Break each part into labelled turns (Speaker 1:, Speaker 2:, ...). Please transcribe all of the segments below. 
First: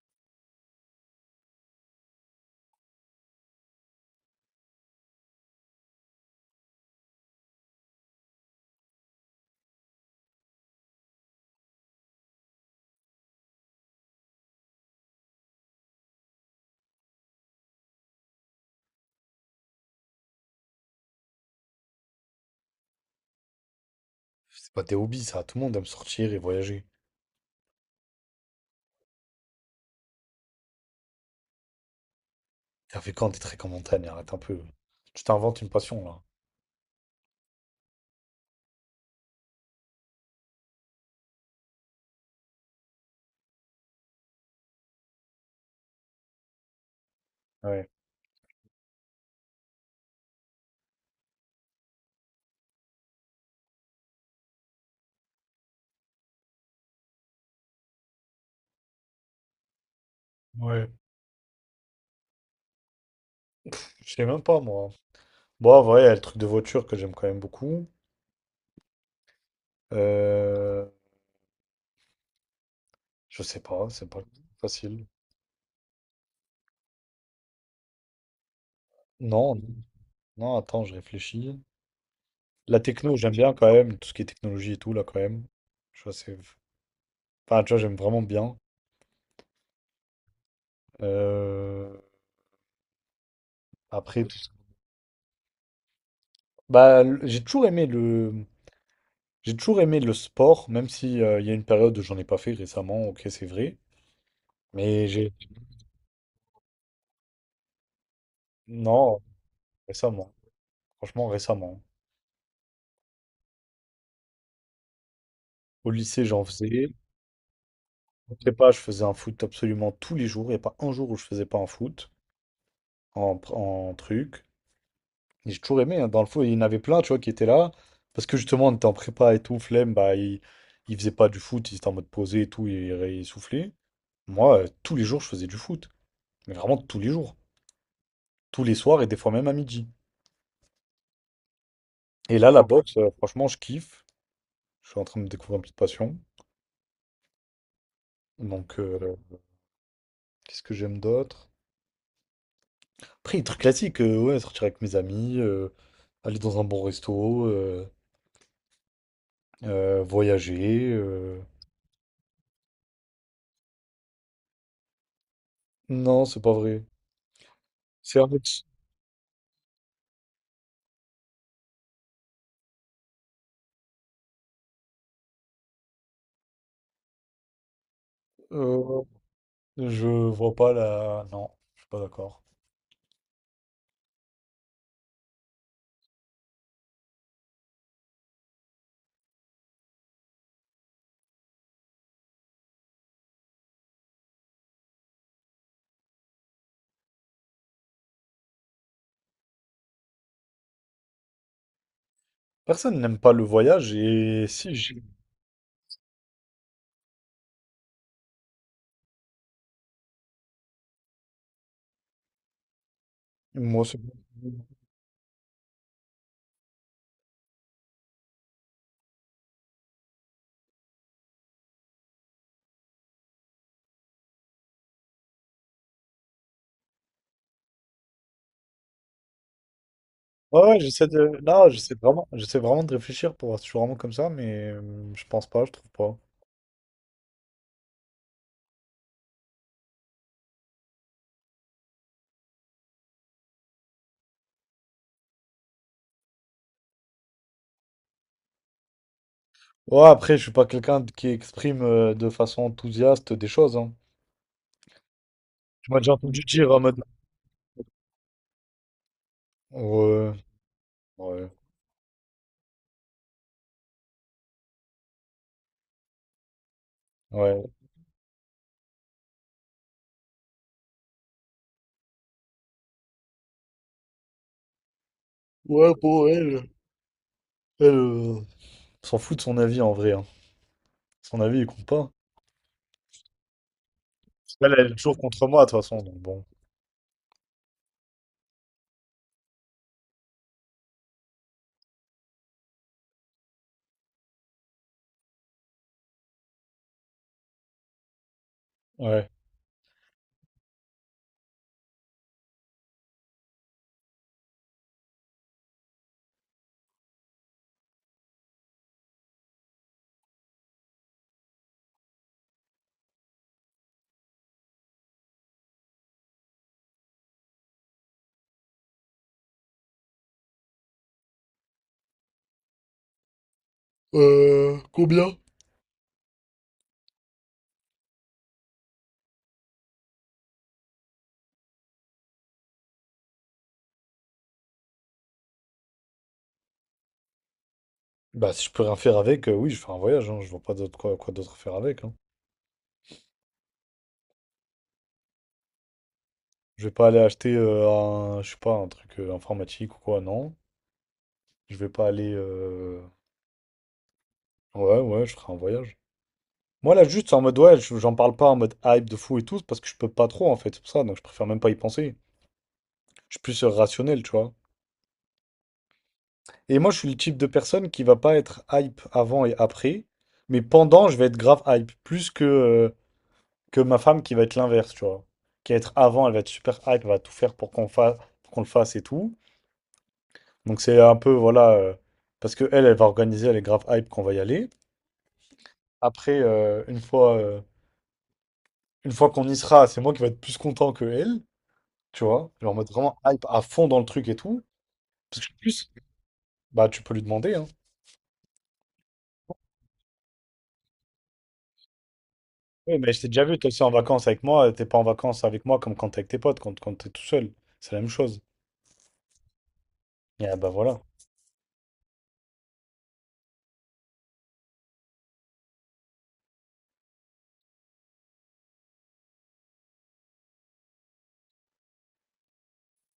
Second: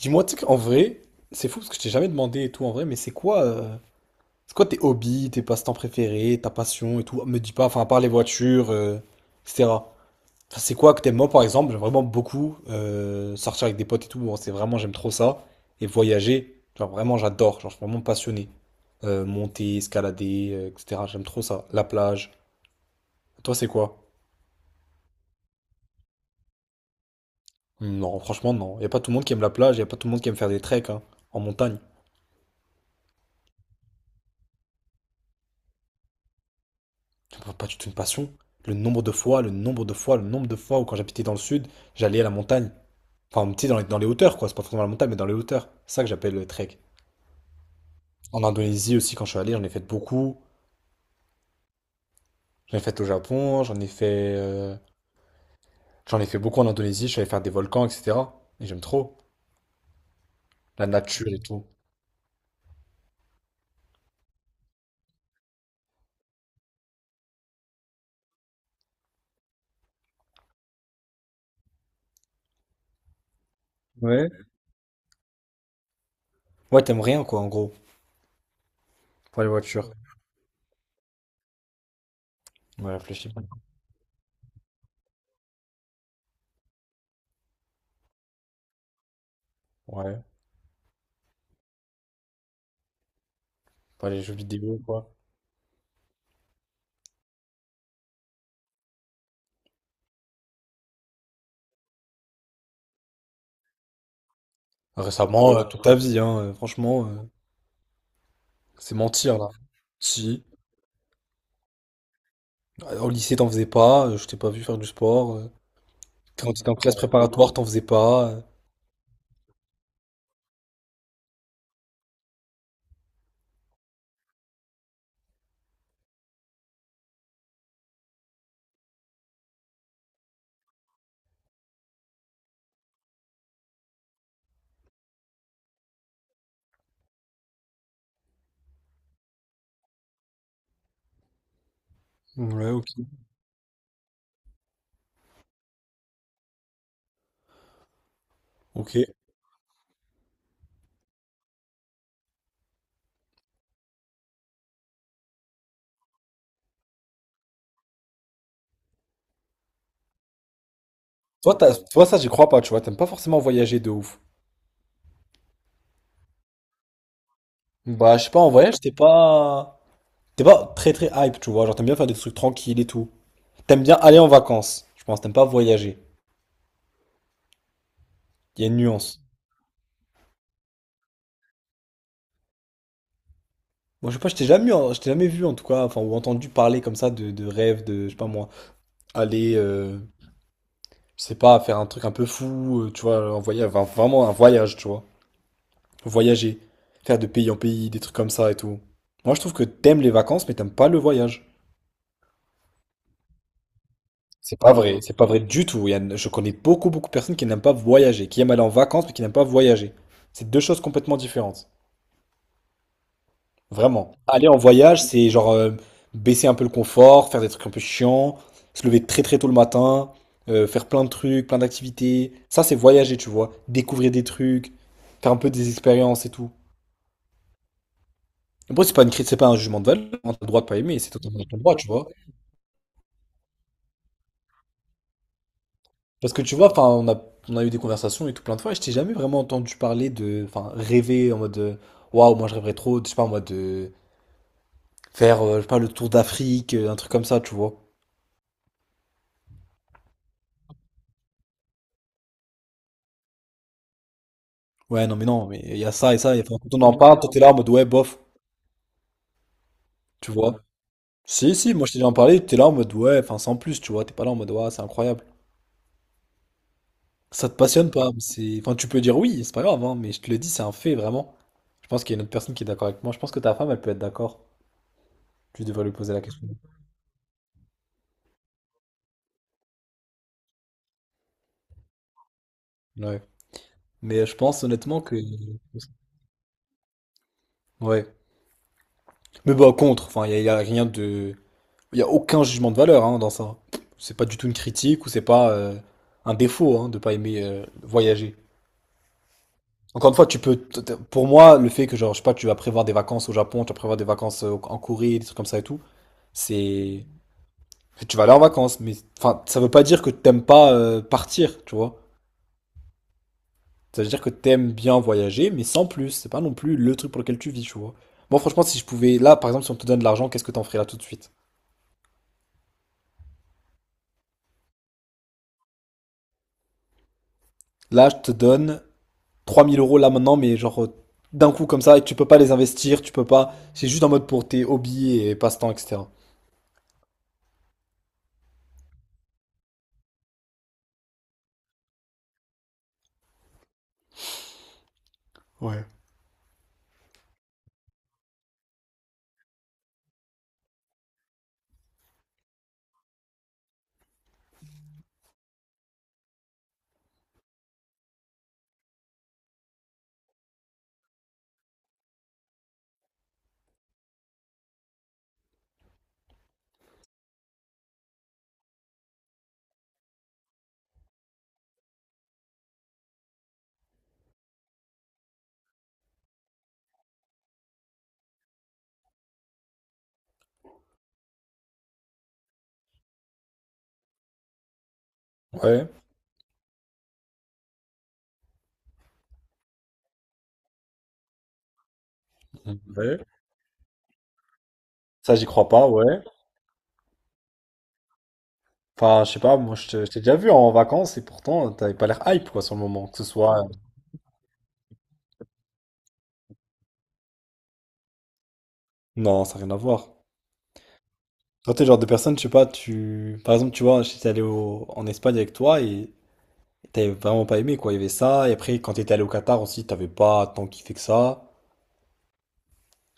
Speaker 1: Dis-moi, tu sais qu'en vrai, c'est fou parce que je t'ai jamais demandé et tout en vrai, mais c'est quoi tes hobbies, tes passe-temps préférés, ta passion et tout? Me dis pas, enfin, à part les voitures, etc. Enfin, c'est quoi que t'aimes, moi par exemple, j'aime vraiment beaucoup sortir avec des potes et tout, bon, c'est vraiment, j'aime trop ça. Et voyager, genre vraiment, j'adore, genre je suis vraiment passionné. Monter, escalader, etc. J'aime trop ça. La plage. Toi, c'est quoi?
Speaker 2: C'est pas tes hobbies, ça. Tout le monde aime sortir et voyager.
Speaker 1: Hmm, non, franchement, non. Y a pas tout le monde qui aime la plage, y a pas tout le monde qui aime faire des treks, hein, en montagne.
Speaker 2: T'as fait quand des treks en montagne? Arrête un peu. Tu t'inventes une passion, là.
Speaker 1: Pas du tout une passion. Le nombre de fois, le nombre de fois, le nombre de fois où quand j'habitais dans le sud, j'allais à la montagne. Enfin, tu sais, dans les hauteurs, quoi. C'est pas forcément la montagne, mais dans les hauteurs. C'est ça que j'appelle le trek.
Speaker 2: Ouais.
Speaker 1: En Indonésie aussi, quand je suis allé, j'en ai fait beaucoup. J'en ai fait au Japon, j'en ai fait beaucoup en Indonésie. Je suis allé faire des volcans, etc. Et j'aime trop la
Speaker 2: Ouais.
Speaker 1: nature et tout.
Speaker 2: Je sais même pas, moi. Bon, en vrai, il y a le truc de voiture que j'aime quand même beaucoup. Euh... Je sais pas, c'est pas
Speaker 1: Ouais.
Speaker 2: facile.
Speaker 1: Ouais, t'aimes rien, quoi, en gros, pour les
Speaker 2: Non,
Speaker 1: voitures.
Speaker 2: non, attends, je réfléchis. La
Speaker 1: Ouais,
Speaker 2: techno,
Speaker 1: réfléchis.
Speaker 2: j'aime bien quand même. Tout ce qui est technologie et tout, là, quand même. Je vois, c'est... Enfin, tu vois, j'aime vraiment bien.
Speaker 1: Ouais,
Speaker 2: Euh,
Speaker 1: pour les
Speaker 2: Après,
Speaker 1: jeux vidéo, quoi.
Speaker 2: bah, j'ai toujours aimé le... J'ai toujours aimé le sport, même si il y a une période où j'en ai pas fait récemment, ok, c'est vrai. Mais j'ai.
Speaker 1: Récemment, toute ta vie, hein, franchement, c'est
Speaker 2: Non,
Speaker 1: mentir, là.
Speaker 2: récemment.
Speaker 1: Si.
Speaker 2: Franchement, récemment.
Speaker 1: Au lycée, t'en faisais pas, je t'ai pas vu faire du sport.
Speaker 2: Au lycée, j'en
Speaker 1: Quand t'étais en
Speaker 2: faisais.
Speaker 1: classe préparatoire, t'en faisais pas.
Speaker 2: En prépa, je faisais un foot absolument tous les jours. Il n'y a pas un jour où je faisais pas un foot en, en truc. Et j'ai toujours aimé, hein. Dans le foot, il y en avait plein, tu vois, qui étaient là. Parce que justement, on était en prépa et tout, flemme, bah, ils faisaient pas du foot, ils étaient en mode posé et tout, ils soufflaient. Moi, tous les jours, je faisais du foot. Mais vraiment tous les jours. Tous les soirs et des fois même à midi. Et là, la
Speaker 1: Ouais, ok.
Speaker 2: boxe, franchement, je kiffe. Je suis en train de me découvrir une petite passion. Donc,
Speaker 1: Ok.
Speaker 2: qu'est-ce que j'aime d'autre? Après, les trucs classiques, ouais, sortir avec mes amis, aller dans un bon resto, voyager.
Speaker 1: Toi, toi, ça, j'y crois pas, tu vois. T'aimes pas forcément voyager de ouf.
Speaker 2: Non, c'est pas vrai.
Speaker 1: Bah,
Speaker 2: C'est
Speaker 1: je
Speaker 2: un
Speaker 1: sais pas, en
Speaker 2: ex-
Speaker 1: voyage, t'es pas. T'es pas très très hype, tu vois. Genre, t'aimes bien faire des trucs tranquilles et tout. T'aimes bien aller en vacances, je pense. T'aimes pas voyager. Il y a une
Speaker 2: euh,
Speaker 1: nuance.
Speaker 2: je vois pas la. Non, je suis pas d'accord.
Speaker 1: Moi, je sais pas, je t'ai jamais vu, en tout cas, enfin, ou entendu parler comme ça de rêve, de, je sais pas moi, aller, je sais pas, faire un truc un peu fou, tu vois, en voyage, enfin, vraiment un voyage, tu vois. Voyager, faire de pays en pays, des trucs comme ça et tout. Moi, je trouve que t'aimes les vacances, mais t'aimes pas le voyage.
Speaker 2: Personne n'aime pas le voyage et si j'ai.
Speaker 1: C'est pas vrai du tout. Je connais beaucoup, beaucoup de personnes qui n'aiment pas voyager, qui aiment aller en vacances, mais qui n'aiment pas voyager. C'est deux choses complètement différentes.
Speaker 2: Moi c'est bon.
Speaker 1: Vraiment. Aller en voyage, c'est genre baisser un peu le confort, faire des trucs un peu chiants, se lever très très tôt le matin, faire plein de trucs, plein d'activités. Ça, c'est voyager, tu vois. Découvrir des trucs, faire un peu des expériences et tout. Après, c'est pas une critique, c'est pas un jugement de valeur, hein. T'as le
Speaker 2: Ouais,
Speaker 1: droit de pas
Speaker 2: ouais,
Speaker 1: aimer,
Speaker 2: j'essaie
Speaker 1: c'est
Speaker 2: de.
Speaker 1: totalement ton
Speaker 2: Non,
Speaker 1: droit, tu vois.
Speaker 2: j'essaie vraiment de réfléchir pour voir si je suis vraiment comme ça, mais je pense pas, je trouve pas.
Speaker 1: Parce que tu vois, enfin, on a eu des conversations et tout plein de fois, et je t'ai jamais vraiment entendu parler de, enfin, rêver en mode, waouh, moi je rêverais trop, je sais pas, moi, de faire, je sais pas, le tour d'Afrique, un truc comme ça, tu vois.
Speaker 2: Ouais, après, je suis pas qui exprime de façon enthousiaste des choses, hein.
Speaker 1: Ouais, non, mais non, mais il y
Speaker 2: Tu
Speaker 1: a
Speaker 2: m'as déjà
Speaker 1: ça et ça,
Speaker 2: entendu
Speaker 1: et enfin,
Speaker 2: dire
Speaker 1: quand
Speaker 2: en
Speaker 1: on en
Speaker 2: mode.
Speaker 1: parle, toi t'es là en mode, ouais, bof, tu
Speaker 2: Ouais,
Speaker 1: vois.
Speaker 2: ouais,
Speaker 1: Si, si, moi je t'ai déjà en parlé, t'es là en mode, ouais, enfin, sans plus, tu vois, t'es pas là en mode, ouais, c'est incroyable. Ça te
Speaker 2: ouais.
Speaker 1: passionne pas, mais c'est, enfin, tu peux dire oui, c'est pas grave, hein, mais je te le dis, c'est un fait, vraiment. Je pense qu'il y a une autre personne qui est d'accord avec moi, je pense que ta femme, elle peut être d'accord. Tu devrais
Speaker 2: Ouais,
Speaker 1: lui poser la
Speaker 2: pour
Speaker 1: question.
Speaker 2: elle. Elle s'en fout de son avis en vrai, hein. Son avis, il compte pas.
Speaker 1: Ouais. Mais je pense
Speaker 2: Elle, elle est
Speaker 1: honnêtement que.
Speaker 2: toujours contre moi, de toute façon, donc bon.
Speaker 1: Ouais. Mais bah, contre, enfin, il n'y a, y a rien de. Il n'y a aucun jugement de valeur, hein, dans ça. C'est pas du tout une critique ou c'est pas un défaut, hein, de pas aimer voyager.
Speaker 2: Ouais.
Speaker 1: Encore une fois, tu peux. Pour moi, le fait que, genre, je sais pas, tu vas prévoir des vacances au Japon, tu vas prévoir des vacances en Corée, des trucs comme ça et tout, c'est. Tu vas aller en vacances, mais enfin, ça veut pas dire que t'aimes pas partir, tu vois. Ça veut dire que t'aimes bien voyager, mais sans plus. C'est pas non plus le truc pour lequel tu vis, tu vois. Moi, franchement, si je pouvais. Là, par exemple, si on te donne de l'argent, qu'est-ce que t'en ferais là tout de suite?
Speaker 2: Non.
Speaker 1: Là, je te donne 3 000 € là maintenant, mais genre d'un coup comme ça, et tu peux pas les investir, tu peux pas. C'est juste en mode pour tes hobbies et passe-temps, etc.
Speaker 2: Bah, si je peux rien faire avec, oui, je fais un voyage, hein. Je vois pas d'autre quoi, quoi d'autre faire avec, hein.
Speaker 1: Ouais.
Speaker 2: Je vais pas aller acheter un, je sais pas, un truc informatique ou quoi, non. Je vais pas aller. Ouais, ouais, je ferai un voyage. Moi là juste c'est en mode ouais, j'en parle pas en mode hype de fou et tout, parce que je peux pas trop en fait, c'est pour ça, donc je préfère même pas y penser. Je suis plus rationnel, tu vois. Et moi je suis le type de personne qui va pas être hype avant et après, mais pendant je vais être grave hype, plus que ma femme qui va être l'inverse, tu vois. Qui va être avant, elle va être super hype, elle va tout faire pour qu'on fasse, qu'on le fasse et tout. Donc c'est un peu, voilà, parce que elle, elle va organiser, elle est grave hype qu'on va y aller.
Speaker 1: Ouais,
Speaker 2: Après, une fois qu'on y sera, c'est moi qui vais être plus content que elle. Tu vois? Genre en mode vraiment
Speaker 1: ouais.
Speaker 2: hype à fond dans le truc et tout.
Speaker 1: Ça,
Speaker 2: Parce
Speaker 1: j'y
Speaker 2: que en
Speaker 1: crois pas,
Speaker 2: plus,
Speaker 1: ouais.
Speaker 2: bah tu peux lui demander, hein.
Speaker 1: Enfin, je sais pas, moi, je t'ai déjà vu en vacances et pourtant, t'avais pas l'air hype, quoi, sur le
Speaker 2: Oui,
Speaker 1: moment.
Speaker 2: mais
Speaker 1: Que
Speaker 2: je
Speaker 1: ce
Speaker 2: t'ai déjà vu,
Speaker 1: soit.
Speaker 2: toi aussi en vacances avec moi, t'es pas en vacances avec moi comme quand t'es avec tes potes, quand t'es tout seul. C'est la même chose.
Speaker 1: Non, ça n'a rien à voir.
Speaker 2: Et ah bah voilà.
Speaker 1: Toi, t'es le genre de personne, je sais pas, tu. Par exemple, tu vois, j'étais allé en Espagne avec toi et t'avais vraiment pas aimé, quoi. Il y avait ça. Et après, quand t'étais allé au Qatar aussi, t'avais pas tant kiffé que ça.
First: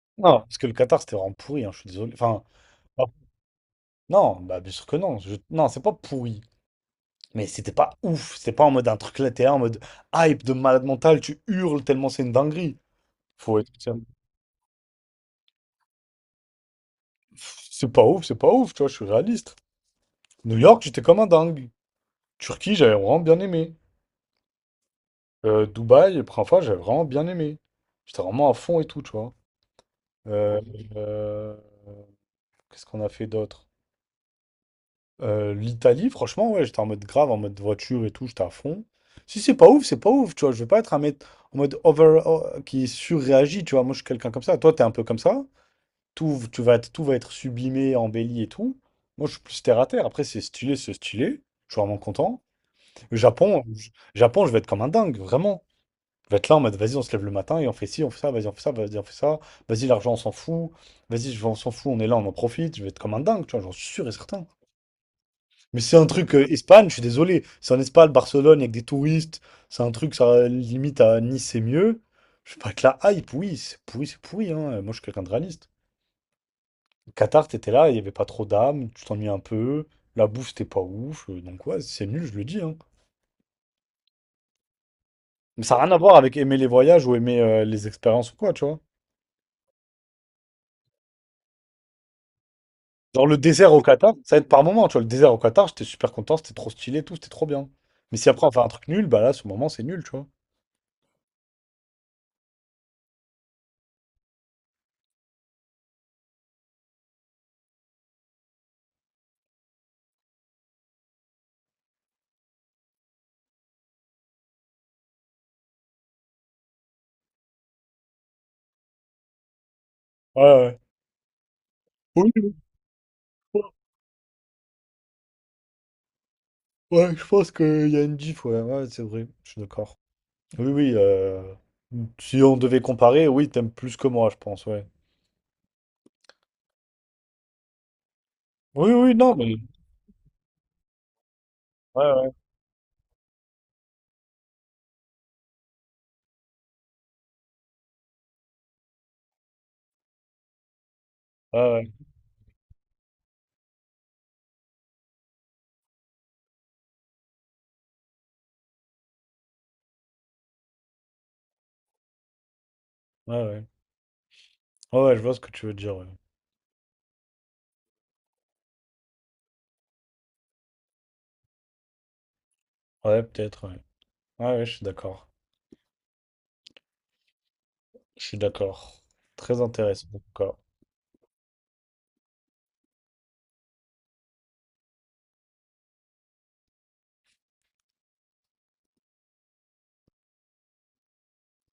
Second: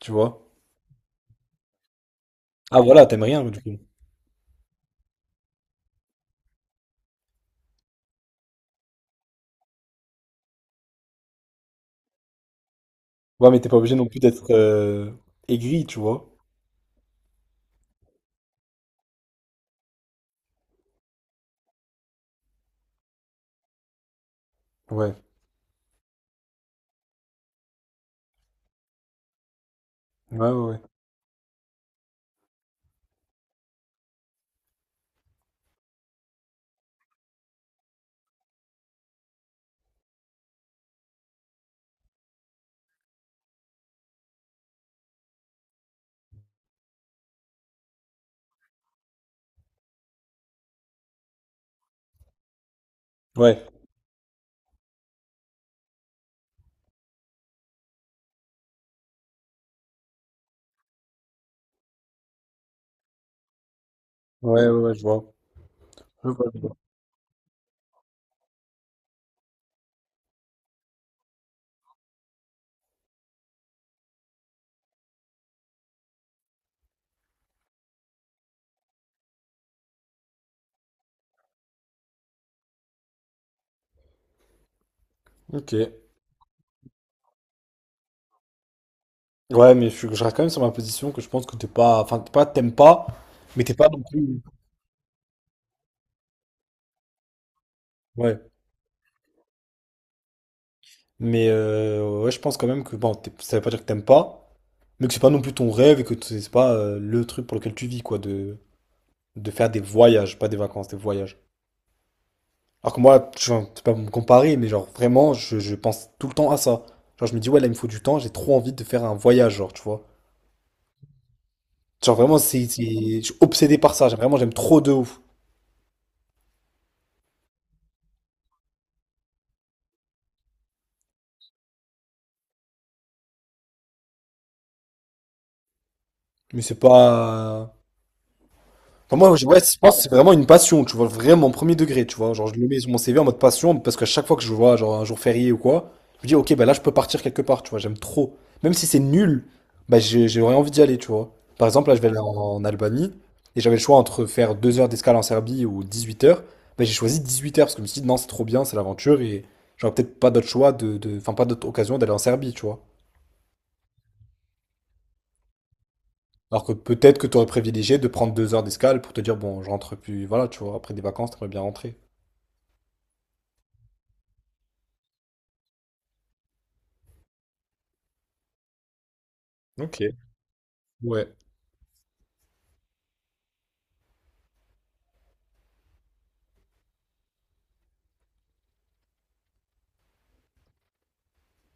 Speaker 1: Tu
Speaker 2: Non,
Speaker 1: vois?
Speaker 2: parce que le Qatar, c'était vraiment pourri, hein, je suis désolé. Enfin,
Speaker 1: Ah
Speaker 2: ah,
Speaker 1: voilà, t'aimes rien, du coup.
Speaker 2: non, bah bien sûr que non. Je- Non, c'est pas pourri. Mais c'était pas ouf. C'était pas en mode un truc là, t'es là en mode hype de malade mental, tu hurles tellement c'est une dinguerie.
Speaker 1: Ouais,
Speaker 2: Faut
Speaker 1: mais t'es
Speaker 2: être.
Speaker 1: pas obligé
Speaker 2: Tiens,
Speaker 1: non plus d'être aigri, tu vois?
Speaker 2: pff, c'est pas ouf, c'est pas ouf, tu vois, je suis réaliste. New York, j'étais comme un dingue. Turquie, j'avais vraiment bien aimé.
Speaker 1: Ouais.
Speaker 2: Dubaï, la première fois, j'avais vraiment bien aimé. J'étais vraiment à fond et tout, tu vois.
Speaker 1: Ouais,
Speaker 2: Euh,
Speaker 1: ouais, ouais.
Speaker 2: euh, qu'est-ce qu'on a fait d'autre? l'Italie, franchement, ouais, j'étais en mode grave, en mode voiture et tout, j'étais à fond. Si c'est pas ouf, c'est pas ouf, tu vois. Je vais pas être un mec en mode over oh, qui surréagit, tu vois. Moi, je suis quelqu'un comme ça. Toi, t'es un peu comme ça. Tout, tu vas être, tout va être sublimé, embelli et tout. Moi, je suis plus terre à terre. Après, c'est stylé, c'est stylé. Je suis vraiment content. Le Japon,
Speaker 1: Ouais,
Speaker 2: Japon, je vais être comme un dingue, vraiment. On va être là en mode, vas-y, on se lève le matin et on fait ci, on fait ça, vas-y, on fait ça, vas-y, on fait ça. Vas-y, l'argent, on s'en fout. Vas-y, je on s'en fout, on est là, on en profite. Je vais être comme un dingue, tu vois, j'en suis sûr et certain.
Speaker 1: ouais, ouais, ouais, je vois.
Speaker 2: Mais c'est un
Speaker 1: Je
Speaker 2: truc
Speaker 1: vois, je vois.
Speaker 2: Espagne, je suis désolé. C'est en Espagne, Barcelone, avec des touristes. C'est un truc, ça limite à Nice, c'est mieux. Je sais pas que la hype, oui, c'est pourri, hein. Moi, je suis quelqu'un de réaliste. Qatar, t'étais là, il y avait pas trop d'âme, tu t'ennuyais un peu. La bouffe, c'était pas ouf. Donc, ouais, c'est nul, je le dis, hein. Mais
Speaker 1: Ok.
Speaker 2: ça n'a rien à voir avec aimer les voyages ou aimer les expériences ou quoi, tu vois.
Speaker 1: Ouais, mais je reste quand même sur ma position que je pense que t'es pas. Enfin, t'es pas, t'aimes pas,
Speaker 2: Genre le
Speaker 1: mais
Speaker 2: désert
Speaker 1: t'es
Speaker 2: au
Speaker 1: pas non
Speaker 2: Qatar, ça
Speaker 1: plus.
Speaker 2: aide par moment, tu vois. Le désert au Qatar, j'étais super content, c'était trop stylé et tout, c'était trop bien. Mais si
Speaker 1: Ouais.
Speaker 2: après on fait un truc nul, bah là, ce moment, c'est nul, tu vois.
Speaker 1: Mais ouais, je pense quand même que bon, ça veut pas dire que t'aimes pas, mais que c'est pas non plus ton rêve et que c'est pas le truc pour lequel tu vis, quoi, de faire des voyages, pas des vacances, des voyages. Alors que moi, je c'est pas pour me comparer, mais genre vraiment, je pense tout le temps à ça. Genre je me dis, ouais, là, il me faut du temps, j'ai trop envie de faire un voyage, genre, tu vois.
Speaker 2: Ouais, ouais.
Speaker 1: Genre
Speaker 2: Oui,
Speaker 1: vraiment,
Speaker 2: oui,
Speaker 1: je suis
Speaker 2: je pense
Speaker 1: obsédé par ça, j'aime vraiment, j'aime trop de ouf.
Speaker 2: ouais, je pense qu'il y a une diff, ouais, ouais, c'est vrai, je suis d'accord. Oui, oui, si on devait comparer, oui, t'aimes plus que moi, je pense, ouais.
Speaker 1: Mais c'est pas.
Speaker 2: Oui, oui,
Speaker 1: Enfin,
Speaker 2: non,
Speaker 1: moi,
Speaker 2: mais...
Speaker 1: ouais, je pense que c'est vraiment une passion, tu vois, vraiment premier
Speaker 2: Ouais,
Speaker 1: degré, tu
Speaker 2: ouais,
Speaker 1: vois. Genre, je le mets sur mon CV en mode passion parce qu'à chaque fois que je vois, genre, un jour férié ou quoi, je me dis, ok, bah là, je peux partir quelque part, tu vois, j'aime trop. Même si c'est nul, bah, j'aurais envie d'y aller, tu vois.
Speaker 2: ouais,
Speaker 1: Par exemple,
Speaker 2: ouais,
Speaker 1: là, je vais aller en Albanie et j'avais le choix entre faire 2 heures d'escale en Serbie ou 18 heures. Bah, j'ai choisi 18 heures parce que je me suis dit, non, c'est trop bien, c'est l'aventure et j'aurais peut-être pas d'autre choix enfin, pas d'autre occasion d'aller en Serbie, tu vois.
Speaker 2: ouais, ouais. Ouais, ouais, je vois ce que tu veux dire, ouais.
Speaker 1: Alors que peut-être que tu aurais privilégié de prendre 2 heures d'escale pour te dire, bon, je rentre plus, voilà, tu vois, après des vacances, t'aimerais bien rentrer.
Speaker 2: Ouais, peut-être, ouais. Ouais, ouais, je suis d'accord. Je suis d'accord. Très intéressant,
Speaker 1: OK.
Speaker 2: en tout cas.
Speaker 1: Ouais.